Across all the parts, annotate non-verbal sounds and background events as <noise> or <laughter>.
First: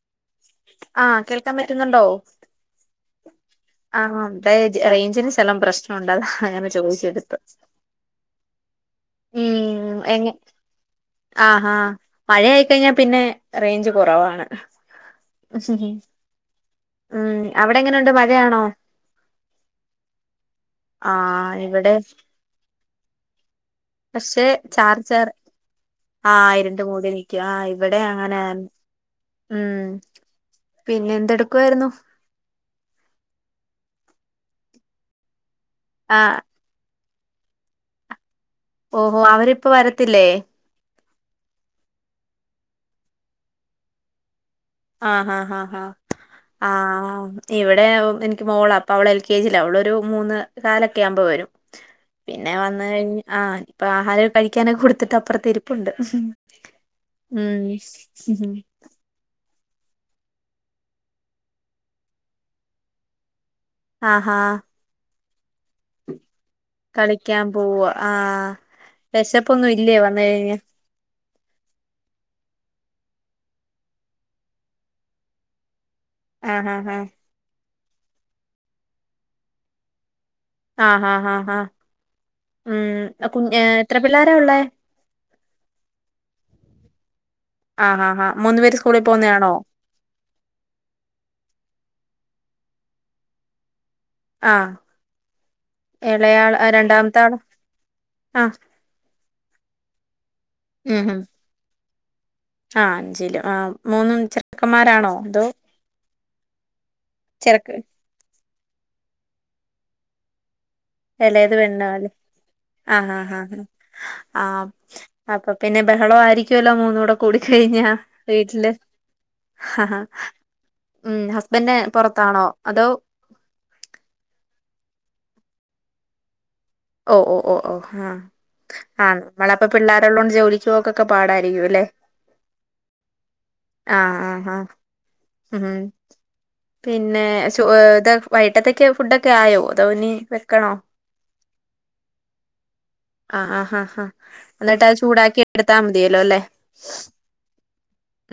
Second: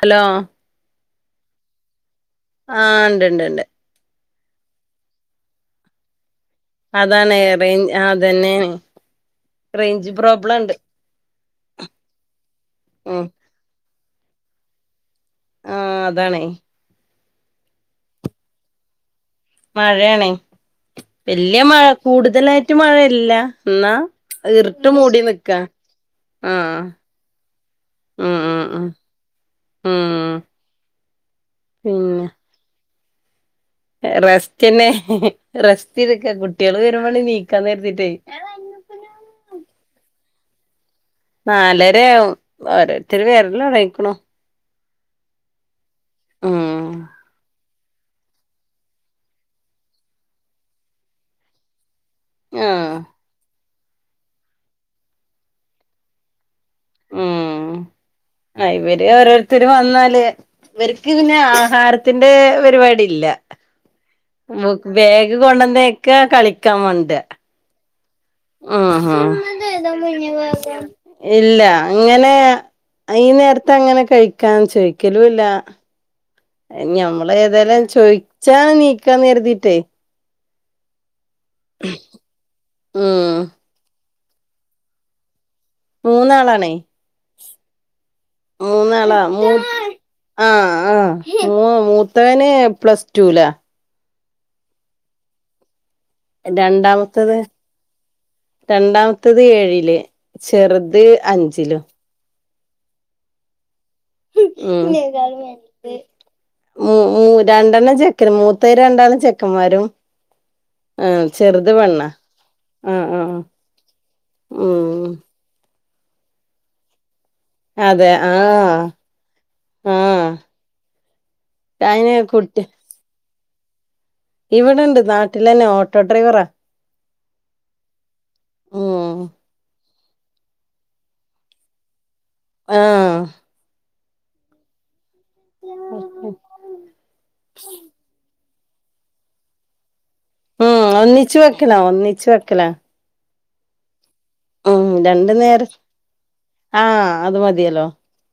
Hello? ആ കേൾക്കാൻ പറ്റുന്നുണ്ടോ? ആ ഇണ്ട് ണ്ട് ണ്ട്. ആ വ്ടെ റേഞ്ചിന് ചെല പ്രശ്നം ഉണ്ട് അതാ. അങ്ങനെ ചോദിച്ചെടുത്ത് അതാണ് റെ അതെന്നെന്. ഉം എങ്ങ അ ആ മഴയായി കഴിഞ്ഞ ഉം പിന്നെ റേഞ്ച് കുറവാണ്. ആഹ് അതാണേ. ഉം അവിടെ എങ്ങനെ ഉണ്ട് മഴയാണോ? മഴയാണേ ആഹ് വല്യ മഴ ഇവിടെ കൂടുതലായിട്ട് മഴയില്ല. എന്നാ ഇരുട്ട് മൂടി നിൽക്ക. ആ ഇരുട്ട് മൂടി നിൽക്ക ആഹ് ഇവിടേം അങ്ങനെ ഉം ഉം ഉം ഉം. ഉം പിന്നെ എന്തെടുക്കുവായിരുന്നു? പിന്നെ റെസ്റ്റന്നെ റെസ്റ്റ് എടുക്ക. ആഹ് കുട്ടികള് വരുമ്പോനീക്കാന്ന് കര്‌ തീട്ടേ. ഓഹോ അവരിപ്പൊ വരത്തില്ലേ? നാലര ആവും ഓരോരുത്തരും വരുന്ന് തുടങ്ങിയേക്കണു. ആഹ് ആഹ് ആഹ് ആഹ് ആ... ഉം ഇവിടെ എനിക്ക് മോളാ, അപ്പോ അവൾ എൽകെജിയിലാ. അവളൊരു മൂന്നുകാലൊക്കെ ആകുമ്പോ വ.. വരും. പിന്നെ ആ വന്നുകഴിഞ്ഞു, ആ... ഇപ്പൊ ആഹാരം കഴിക്കാനൊക്കെ കൊടുത്തിട്ട് അപ്പുറത്ത് ഇരിപ്പുണ്ട്. ഉം ഉം ആ ഇവര് ഓരോരുത്തര് വന്നാല് ഇവര്ക്ക് പിന്നെ ആഹാരത്തിന്റെ പരിപാടി ഇല്ല. ആഹാ ബാഗ് കൊണ്ടന്ന് വക്ക. കളിക്കാൻ മോണ്ട. കളിക്കാൻ പോവാ ആഹ് വെശപ്പൊന്നും ഇല്ലെ വന്ന് കഴിഞ്ഞ. ആഹ് ഇല്ല അങ്ങനെ ഈ നേരത്തെ അങ്ങനെ കഴിക്കാൻ ചോദിക്കലും ഇല്ല. ആഹ് ആഹ് ഞമ്മള് ഏതായാലും ചോദിച്ചാ നീക്കാന്ന് കരുതിയിട്ടെ ആഹ് ഹാ ഹ ഉം കു എത്ര പിള്ളാര ഉള്ളെ. മൂന്നാളാണെ. ആഹ് ആഹ് ആഹ് മൂന്നു പേര് സ്കൂളിൽ മൂന്നളാ പോകുന്നയാണോ മൂന്ന് ആഹ, ആഹ മൂന്ന്. മൂത്തവൻ പ്ലസ്ടു ലാ. ആഹ! രണ്ടാമത്തത് രണ്ടാമത്തെ, ആഹ് രണ്ടാമത്തെഏഴില്, ചെറുത് അഞ്ചിലും. ആ അഞ്ചില, ആ മൂന്നും ചെക്കന്മാരാണോ? മ് മ് രണ്ടെണ്ണം ചെക്കന്, മൂത്തത് രണ്ട് ചെക്കന്മാരും. ആഹ, ചെറുത് പെണ്ണാ. ആഹ.. ആ.. ആാാ.. ആഹ.. ഉം അപ്പൊ- പിന്നെ ബഹളം ആയിരിക്കുവല്ലോ മൂന്നൂടെ. കൂടിച്ച് കഴിഞ്ഞാൽ അതെ ആ വീട്ടില്. ആ ഉ.. ഹസ്ബൻഡ് അയിന് പുറത്താണോ? കുട്ടി അതോ, ഇവിടെണ്ട് നാട്ടിൽ തന്നെ, ഓട്ടോ ഡ്രൈവറാ. ഓ.. ഓ.. ഹാ.. ഉം ഇവടാടിപ്പം പിള്ളേരുടെ, പിള്ളേരുള്ളതുകൊണ്ട് ജോലിക്ക്- പോക്കൊക്കെ പാടായിരിക്കും അല്ലേ. ആഹ! ആഹ.. ആ്.. ആ.. ഉം, പിന്നെ.. ! വൈകീട്ടത്തേക്ക് ഫുഡ് ഒക്കെ ആയോ, അതോ ഇനി വെക്കണോ? എല്ലാഒന്നിച്ച് വെക്കലാ. ആഹ്.. ആ.. ആാ.. ഹാ.. എന്നിട്ട് ഉം അത് രണ്ടു ചൂടാക്കി നേരം എടുത്താ മതിയല്ലോ അല്ലേ. ആ അത് മതിയല്ലോ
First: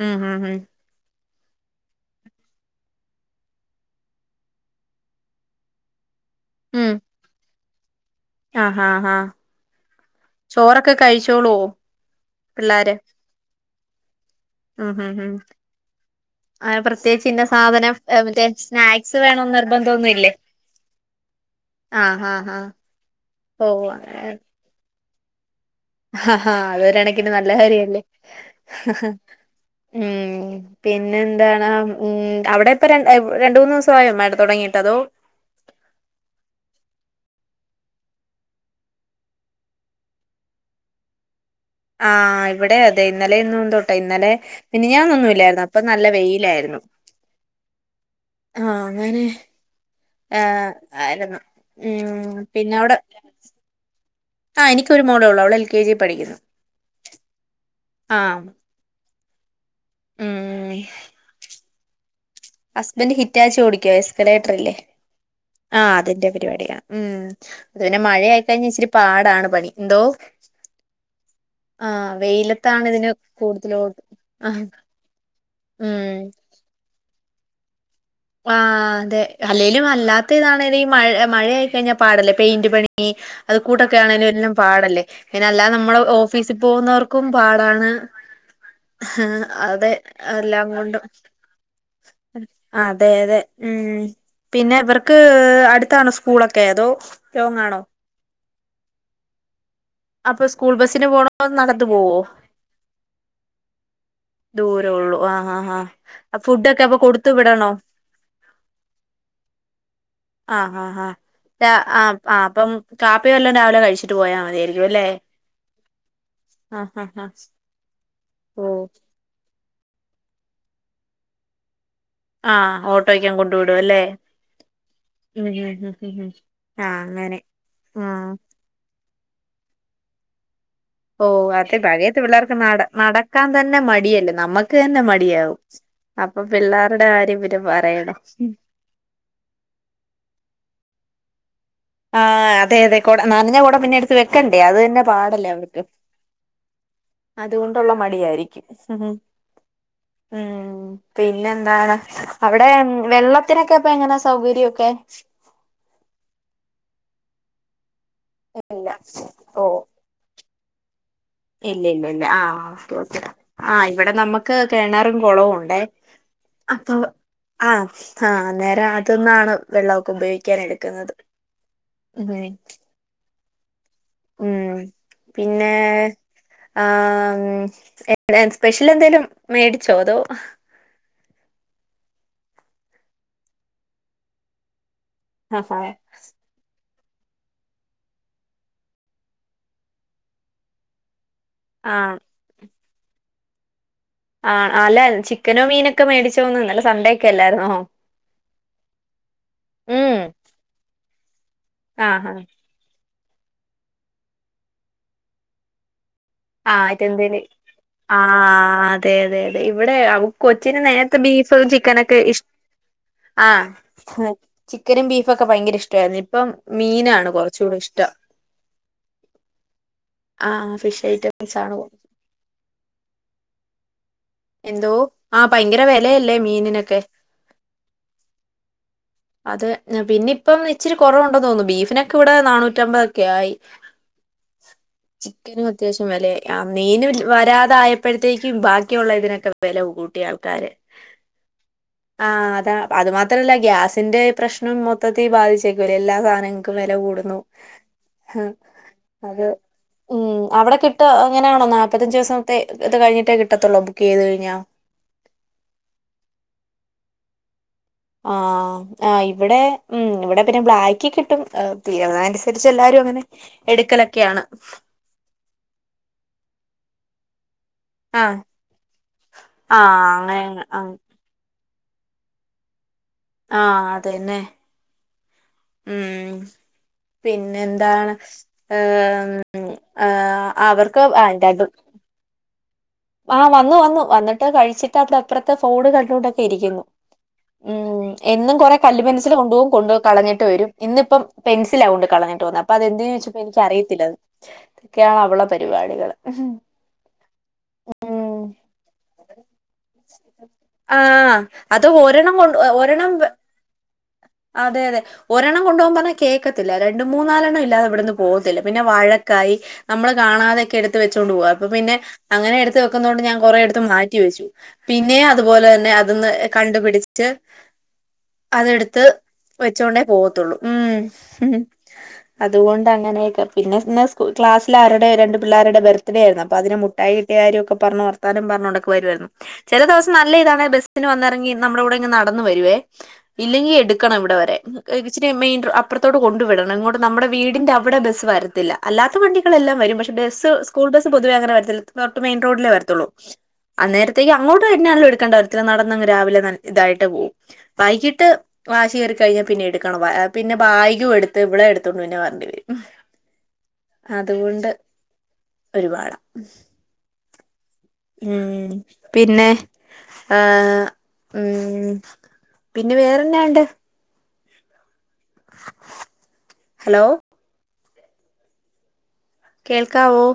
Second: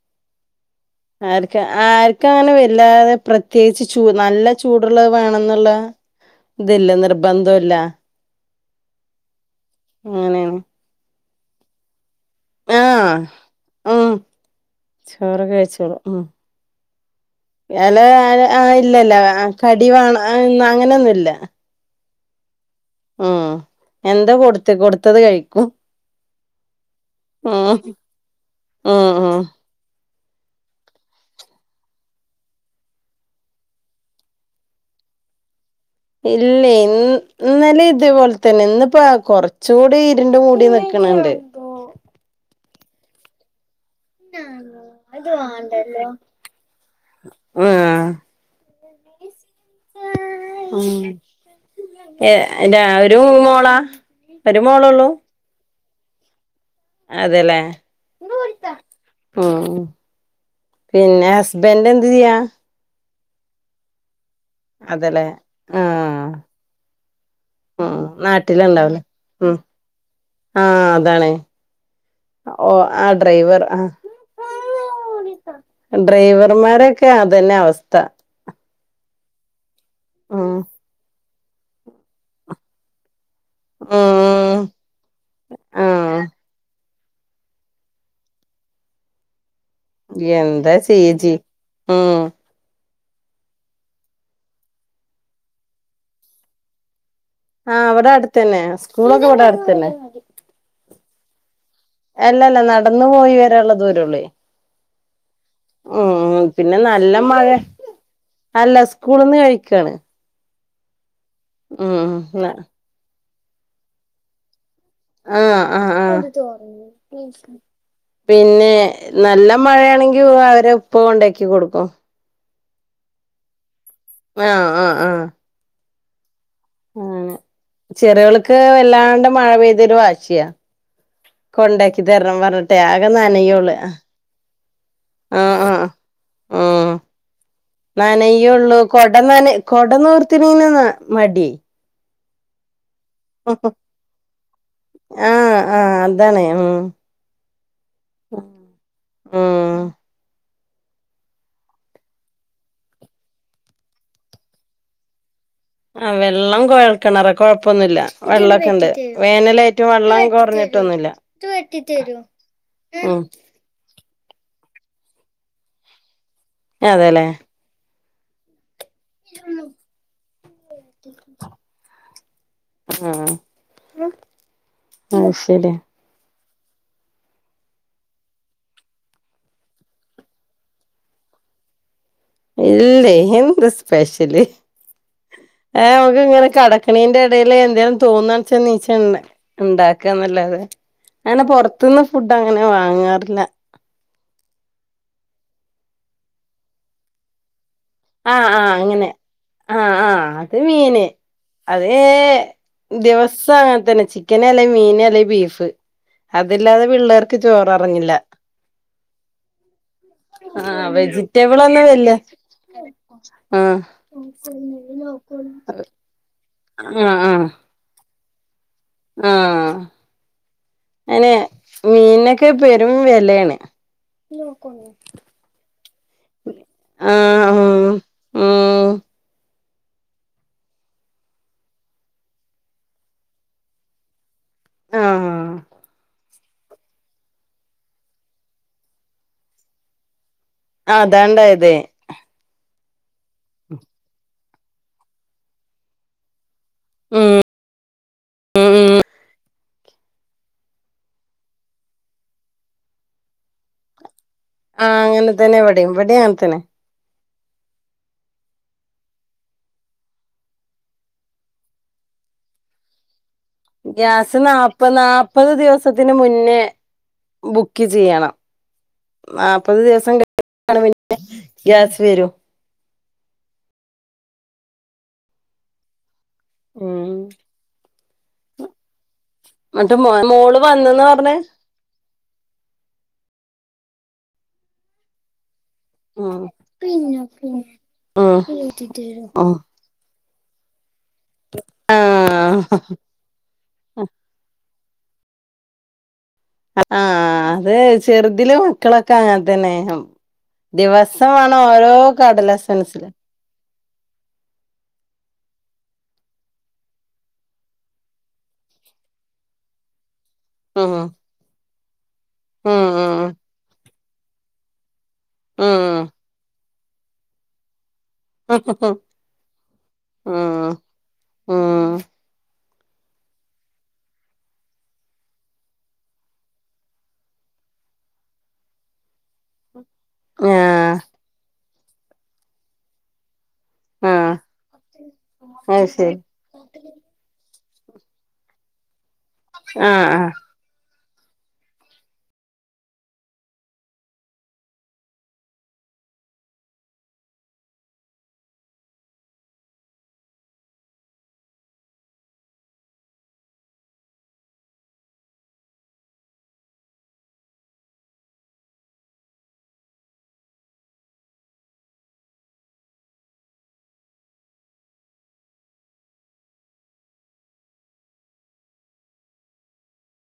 ആഹ.. ആഹ.. ആഹ.. ! ആർക്ക് ആർക്കും അങ്ങനെ വല്ലാതെ പ്രത്യേകിച്ചും, ചു നല്ല- ചൂടുള്ള വേണമെന്നുള്ള. ഇല്ല, നിർബന്ധല്ല. ആഹാ.. ആഹാ.. അങ്ങനെയാണ് ചോറൊക്കെ കഴിച്ചോളോ? പിള്ളാര്.. ! ആ.. ചോറ് കഴിച്ചോളും ഉം. ആഹ് പ്രത്യേകിച്ച് ഇന്ന ആ.. സാധനം മറ്റേ ആഹാ.. ആഹാ.. സ്നാക്സ് ഇല്ലലാ, വേണോന്ന് നിർബന്ധമൊന്നുമില്ലേ കടിവെണനൊന്നുലാ. ആഹ്... ആഹ്.. ആഹ.. ! ഉംഎന്താ കൊടുത്ത്, കൊടുത്തത് കഴിക്കും! ആ.. ഹ.. അത്ഓരെണക്കിന് നല്ല ഉം കാര്യല്ലേ, ആഹാ.. ഉം ഉം ഉം. പിന്നെ എന്താണ് ഉം, അവിടെ ഇപ്പോ രണ്ടുമുന്നാസയോ മാേഡം തുടങ്ങിട്ട് അതോ? <inaudible> ഇല്ലേ, ഇ ഇന്നലെ ഇതേപോലെ- തന്നെ ഇന്നിപ്പ കുറച്ച് കൂടി ഇരുണ്ട് മൂടി നിക്ക. ക്കണണ്ട്! ആഹ് ഇവിടെ അതെ ഇന്നലെന്നുംതോട്ടെ, ഇന്നലെ- മിന്നഞ്ഞന്നൊന്നുംല്ലായിരുന്നു, അപ്പോ നല്ല വെയിലായിരുന്നു. ആഹ് ആഹ.. അങ്ങനെ! ആ.. ആര് ഉം ആയിരുന്നു ഏ ഉം രാ പിന്നവിടെ. ഒരു മോളാ ഒരു ആ... നിക്കൊരു മോളാ ഉള്ളു അവള് എൽ. കെ. ജി പഠിക്കുന്നു. അതേല്ലേ.. ആഹ് ഉം ഉം പിന്നെ, ഹസ്ബന്റ് എന്ത് ചെയ്യാ? ഹസ്ബന്റ് ഹിറ്റാച്ചി ഓടികാ! ആ അതേയ്ത്രെ, അതെല്ലേ ആഹ് അതിന്റെ പരിപാടിയ ഉം, ഉം അതുന്നെ മഴ- ആയിക്കഴിഞ്ഞൽ ഇചിരിപാടാ. പാടാണ് പണി, എന്തോ..? ആഹ.. അതാണ്. ആഹ.. ഓ വെയിലത്താണ് ആ ഇതിന് ഡ്രൈവർ ആ കൂടുതലോട്ടം ആഹ.. ! ഡ്രൈവർമാരൊക്കെ അതന്നെ അവസ്ഥ. ആഹ.. അതെ, അല്ലേലും അല്ലാത്ത- ഉം ഇതാണെഈ മഴ, മഴ ആയിക്കഴിഞ്ഞാൽ പാടല്ലേ പെയിന്റ് പണി. അത് കൂട്ടൊക്കെ ആണെങ്കുംല്ലും ഉം പാടല്ലേ, പിന്നെ അല്ലതെ നമ്മള് ആഹ് ഓഫീസിൽ പോകുന്നവർക്ക്. ക്കും പാടാണ് ഉം.. ! അതെ എല്ലാം എന്താ കൊണ്ടും. ചെയ്യ ജി ഉം അതെ.. അതെ.. ഉം.. പിന്നെ ഇവർക്ക് അടുത്താണോ സ്കൂളൊക്കെ? അതോ. ആ ലോങ്ങാണോ വടാട്തന്നെ സ്കൂളൊകെ വടാട്തന്നെ. അപ്പൊ സ്കൂൾ ബസ്സിന് പോണോ നട അല്ലല്ല നടന്നു പോയി വരാംള്ളദൂരള്ളൂ യ് ചുള്ളൂ ആ <unintelligible> ആഹ് ആഹ അ ഫുഡ് ഒക്കെ അപ്പൊ നല്ല കൊടുത്തു മഴ വിടണോ? അല്ല സ്കൂള്ന്ന് കഴിക്കാണ് ആഹ് ആാ ആാ ഡാ ആ ഉം ആ അപ്പം കാപ്പിവല്ലോം രാവിലെ കഴിച്ചിട്ട് പോയാൽ മതിയായിരിക്കും. അല്ലേ ആ ആഹ് ആ ആഹ് ആഹ് ആഹ് പിന്നെ ഓഹ് നല്ല മഴണെങ്കി അവരെ ഉപ്പ കൊണ്ടാക്കി കൊടുക്കും. ആഹ ഓട്ടോയ്ക്കൻ കൊണ്ടു വിടും അല്ലെ. ആഹ് മും മം മ്യും മ് മും അങനെ ചെറിയോൾക്ക് വല്ലാണ്ട മഴ പെയ്തൊരു വാശിയാ ഓ അതെ കൊണ്ടാക്കി പഴയത്തെ തരണം പിള്ളേർക്ക് പറഞ്ഞിട്ടെ നട ആകെ നടക്കാൻ നനയോള് തന്നെ മടിയല്ലേ നമ്മക്ക് ക്ക് എന്നെ മടിയാവും അപ്പൊ മ് പിള്ളേരുടെ കാര്യം പിന്നെ പറയണോ നനയ്യയൂള്ളൂ കൊടന്നന കൊടനീർത്തിനീന്ന് മടി. ആഹ അതെ അതെ കൊട നനഞ്ഞ കൊട പിന്നെ എടുത്ത് വെക്കണ്ടേ അത് തന്നെ പാടല്ലേ ആഹ് അവർക്ക് ആഹ് അതാണ് ഉം അതുകൊണ്ടുള്ള മടിയായിരിക്കും ഉം ഹ് ഉം മ്ം. പിന്നെ എന്താണ് അവിടെ വെള്ളത്തിനൊക്കെപ്പൊ എങ്ങനെ സൗകര്യൊക്കെ ആ വെള്ളം കൊഴൽക്കണറ കൊഴപ്പൊന്നുല്ല വെള്ളക്കെണ്ട് ഇല്ല ഓ വേനലെറ്റവും വെള്ളം കുറഞ്ഞിട്ടൊന്നുമല്ല ഇല്ല ഇല്ല ഇല്ല ആഹ ചോയിചത ആ ഇവിടെ നമ്മുക്ക് ക്ക് കെണറും കുളവും ഉണ്ടേ അപ്പൊ അതെല്ലേ ആ ആ അന്നെരം അ ത്‌ന്നാണ് വെള്ളഒക്കെ ഉപയോഗിക്കൻ എടുക്കുന്നത് അങനെ ആഹ് ഉം അത് പിന്നെ ശരി ഏഏഏഏ ആ മും എ എ സ്പെഷ്യൽ എന്തെലും മേടിച്ചോ അതോ ഇല്ലേയ് എന്ത് സ്പെഷ്യല് ആ ആഹ് നമക്ക് ങ്ങനെ കടക് കണീന്റെ ഇടയില് എന്തേലും തോന്നാണ്ച്ചാൽ നീച്ച് ഇണ്ടാക്കാ ന്നല്ലാതെ അനെ പൊർത്ത്ന്ന് ആഹ് ഫുഡ് അങ്ങനെ വാങ്ങാറില്ല ആ അല്ലൻ ചിക്കനും മീനൊക്കെ മേടിച്ചോന്നു ന്നലെസൺഡേക്കെ ല്ലാർന്നോ ആ ആ അങ്ങനെ ആഹ ഉം ആഹ അത് മീന് അതേ ഏ ആഹ് ആഹ് ദിവസം അങ്ങനെത്തന്നെ ചിക്കന് അല്ലെ മീൻ അല്ലെ ബീഫ് ആ അതില്ലാതെ പിള്ളേർക്ക് ഇതന്ദ്ന് ചോറെറങ്ങില്ല ആ അതെതെ അതെ ഇവിടെ അവുകൊച്ചിന് ആഹ് നേ എൻക്ക് ബീഫും വെജിറ്റബിളൊന്നും വല്യ ചിക്കനൊക്കെ ഇഷ് ആ ആഹ് ഹ ചിക്കനും ബീഫും ഒക്കെ ഭയങ്കര ഇഷ്ട്ടായിരുന്നു ഇപ്പൊ മീനാണ് കുറച്ചൂടെ ഇഷ്ടം ആഹ ആ ആഹ് ഫിഷ് അയിനെ ഐറ്റംസ് ആണ് മീൻനൊക്കെ പെരും വെലാണ്. എന്തോ ആ ആഹ് ഭയങ്കര വിലയല്ലേ ഹ് മീനിനൊക്കെ ഉ ഉംമമ് അതെ പിന്നെ ഇപ്പം ഇച്ചിരി കുറവുണ്ടോന്ന് തോന്നുന്നു. ബീഫിനൊക്കെ ഇവിടെ ന്നാ ന്നൂറ്റമ്പതൊക്കെ ആയി ആഹ് ചിക്കനും അത്യാവശ്യം വെലായി യാ മീന് വരാതായപ്പൾത്തേക്കും ബാക്കിയുള്ളതിനൊക്കെ വെല കൂട്ടി ട്ടി ആള്ക്കാര് അതാണ്ടായതേ ആാാ അതാ അതുമാത്രല്ല ഗ്യാസ് ന്റെ പ്രശ്നം മൊത്തത്തിൽ ബാധിച്ചേക്കൂവ എല്ലാസാധനങ്ങ ക്കും വില കൂടുന്നു ഹ് അത് ഉം അവടെ കിട്ടാ അങ്ങനാണോ നാല്പ്പത്തഞ്ചച് ദിവസത്തെ ത് കഴിഞ്ഞിട്ടേ കിട്ടത്തുള്ളൂ ബുക്ക് ചെയ്ത് കഴി ആഹ അങ്ങനെ തന്നെവിടിം ഇവിടി അൻത്തന്നെ ആ ആ് ഇവിടെ ഉം ഇവിടെ പിന്നെ ബ്ലാക്കികിട്ടും ഹ തീര അനുസരിച്ച് എല്ലാരും അങ്ങനെ ഗ്യാസ് എടുക്കലൊക്കെയാണ് നാപ്പനാല്പ്പത് ദിവസത്തിന് മുന്നേ ബുക്ക് ചെയ്യണം. ആഹ് നാല്പ്പത് ആഹ് ദിവസം അങ്ങനെ കഴെ ആഹ് <unintelligible> ഗ്യാസ്‌ വരും ആ അതെന്നെ ഉം ഉം പിന്നെന്താണ് ആഹ മമ് ഉം ന്നട്ട് മോ ആഹ മോള് വന്ന്ന്നാ അവർക്ക് പറഞ്ഞേ വായ് <unintelligible> ആഹ് വന്നു വന്നു വന്നിട്ട് കഴിച്ചിട്ട് അത് ത്ര ഫോണ് ഉം കണ്ടോണ്ടൊക്കെ ഇരിക്കുന്നു ഉ ഉം എന്നും കൊറെ കല്ലുപെൻസിൽ കൊണ്ടു ഉം പോകും കൊണ്ടയ് കളഞ്ഞ് ട്ട് ട്ട് വരും ഇന്ന് ഇപ്പം പെൻസി ആകൊണ്ട് കളഞ്ഞിട്ട് ആഹ് വന്ന അപ്പൊ അതെന്തെന്ന് ചോദിച്ചപ്പോ എനിക്ക് അറിയത്തില്ലന്ന് <unintelligible> അവളെ പരിപാടികൾ ആ ആ ത് ചെറുതിൽ മക്കളൊക്കെ അങ്ങനെ തന്നെനു ആഹ് ദിവസമാണ് അത് ഓരോ ഒരെണ്ണം കൊണ്ട് കടലസ്‌ ഒരെണ്ണം വേ അതെ അതെ ഒരെണ്ണം കൊണ്ടു പോകുപോവാൻ പറഞ്ഞ കേക്കത്തില്ല രണ്ട മൂന്നാലെണ്ണംല്ലാതെ ഇവിന്ന് പോവാതില്ല പിന്നെ വഴക്കാ നമ്മള് കാണാതെക്കെ ഉം എടുത്ത് വെച്ചുകൊണ്ട് പോവാ അപ്പ പിന്നെ അങ്ങനെ ഉം എടുത്ത് വെക്കുന്നതുകൊണ്ട് ഉം ഞാൻ കൊറെ അടുത്ത് മാറ്റി വെച്ചു പിന്നെ അതുപോലെ തന്നെ ഉം അതൊന്ന് കണ്ടുപിടിച്ച് ഉം അതെടുത്ത് വെച്ചുകൊണ്ടേ പോവത്തുള്ളൂ ഉം മ് മ് ഉം അതുകൊണ്ട് അങ്ങനെയൊക്കെ പിന്നെന്ന് സ് ക്ലാസിലാരുടെ രണ്ട് പിള്ളേരുടെ ബർത്ത് ഡേ ആയിരുന്നു അപ്പോ അതിന് മുട്ടായി കിട്ടിയ കാര്യ പറഞ്ഞ് വർത്താനം പറഞൊണ്ടൊക്കെ വരുയി രുന്നു ചില ദിവസം നല്ല ഇതാണ് ആഹ് ബസിന് വന്നിറങ്ങി നമ്മുളെ കൂടെ ഇങ്ങു നടന്ന് വരുവേ ഇല്ലെങ്കി എടുക്കണം ആഹ് ഇവിടെ വരെ ഇച്ചിരി മെയിൻ അത് ശരി അപ്പുറത്തോട് കൊണ്ടു വിടണം ഇങ്ങോട്ട് നമ്മുടെ വീടിന്റെ ഇവിടെ ബസ് വരത്തില്ല അല്ലാത്ത വണ്ടികളെല്ലാം വരും ആഹ് പക്ഷെ ആഹ് ബസ് സ്കൂൾ ബസ് പൊതുവേ അങ്ങനെ വരത്തില്ല റോഡിലേ വരത്തുള്ളൂ അന്നേരത്തേക്ക് അങ്ങോട്ട് വരുന്നാള് എടുക്കണ്ട <unintelligible> നടന്നങ്ങ് രാവിലെ ഇതായിട്ട് പോകവും വൈകിട്ട് വാശി കയറി കഴിഞ്ഞാൽ പിന്നെ എടുക്കണം പിന്നെ ബാഗും എടുത്ത് ഇവളെ എടുത്തോണ്ടുന്നെ വരണം അതും കൊണ്ട് ഒരുപാട ഉം പിന്നെ ആ ഉം പിന്നെ വേറെന്നാ ണ്ട് ഹലോ കേൾക്കാവോ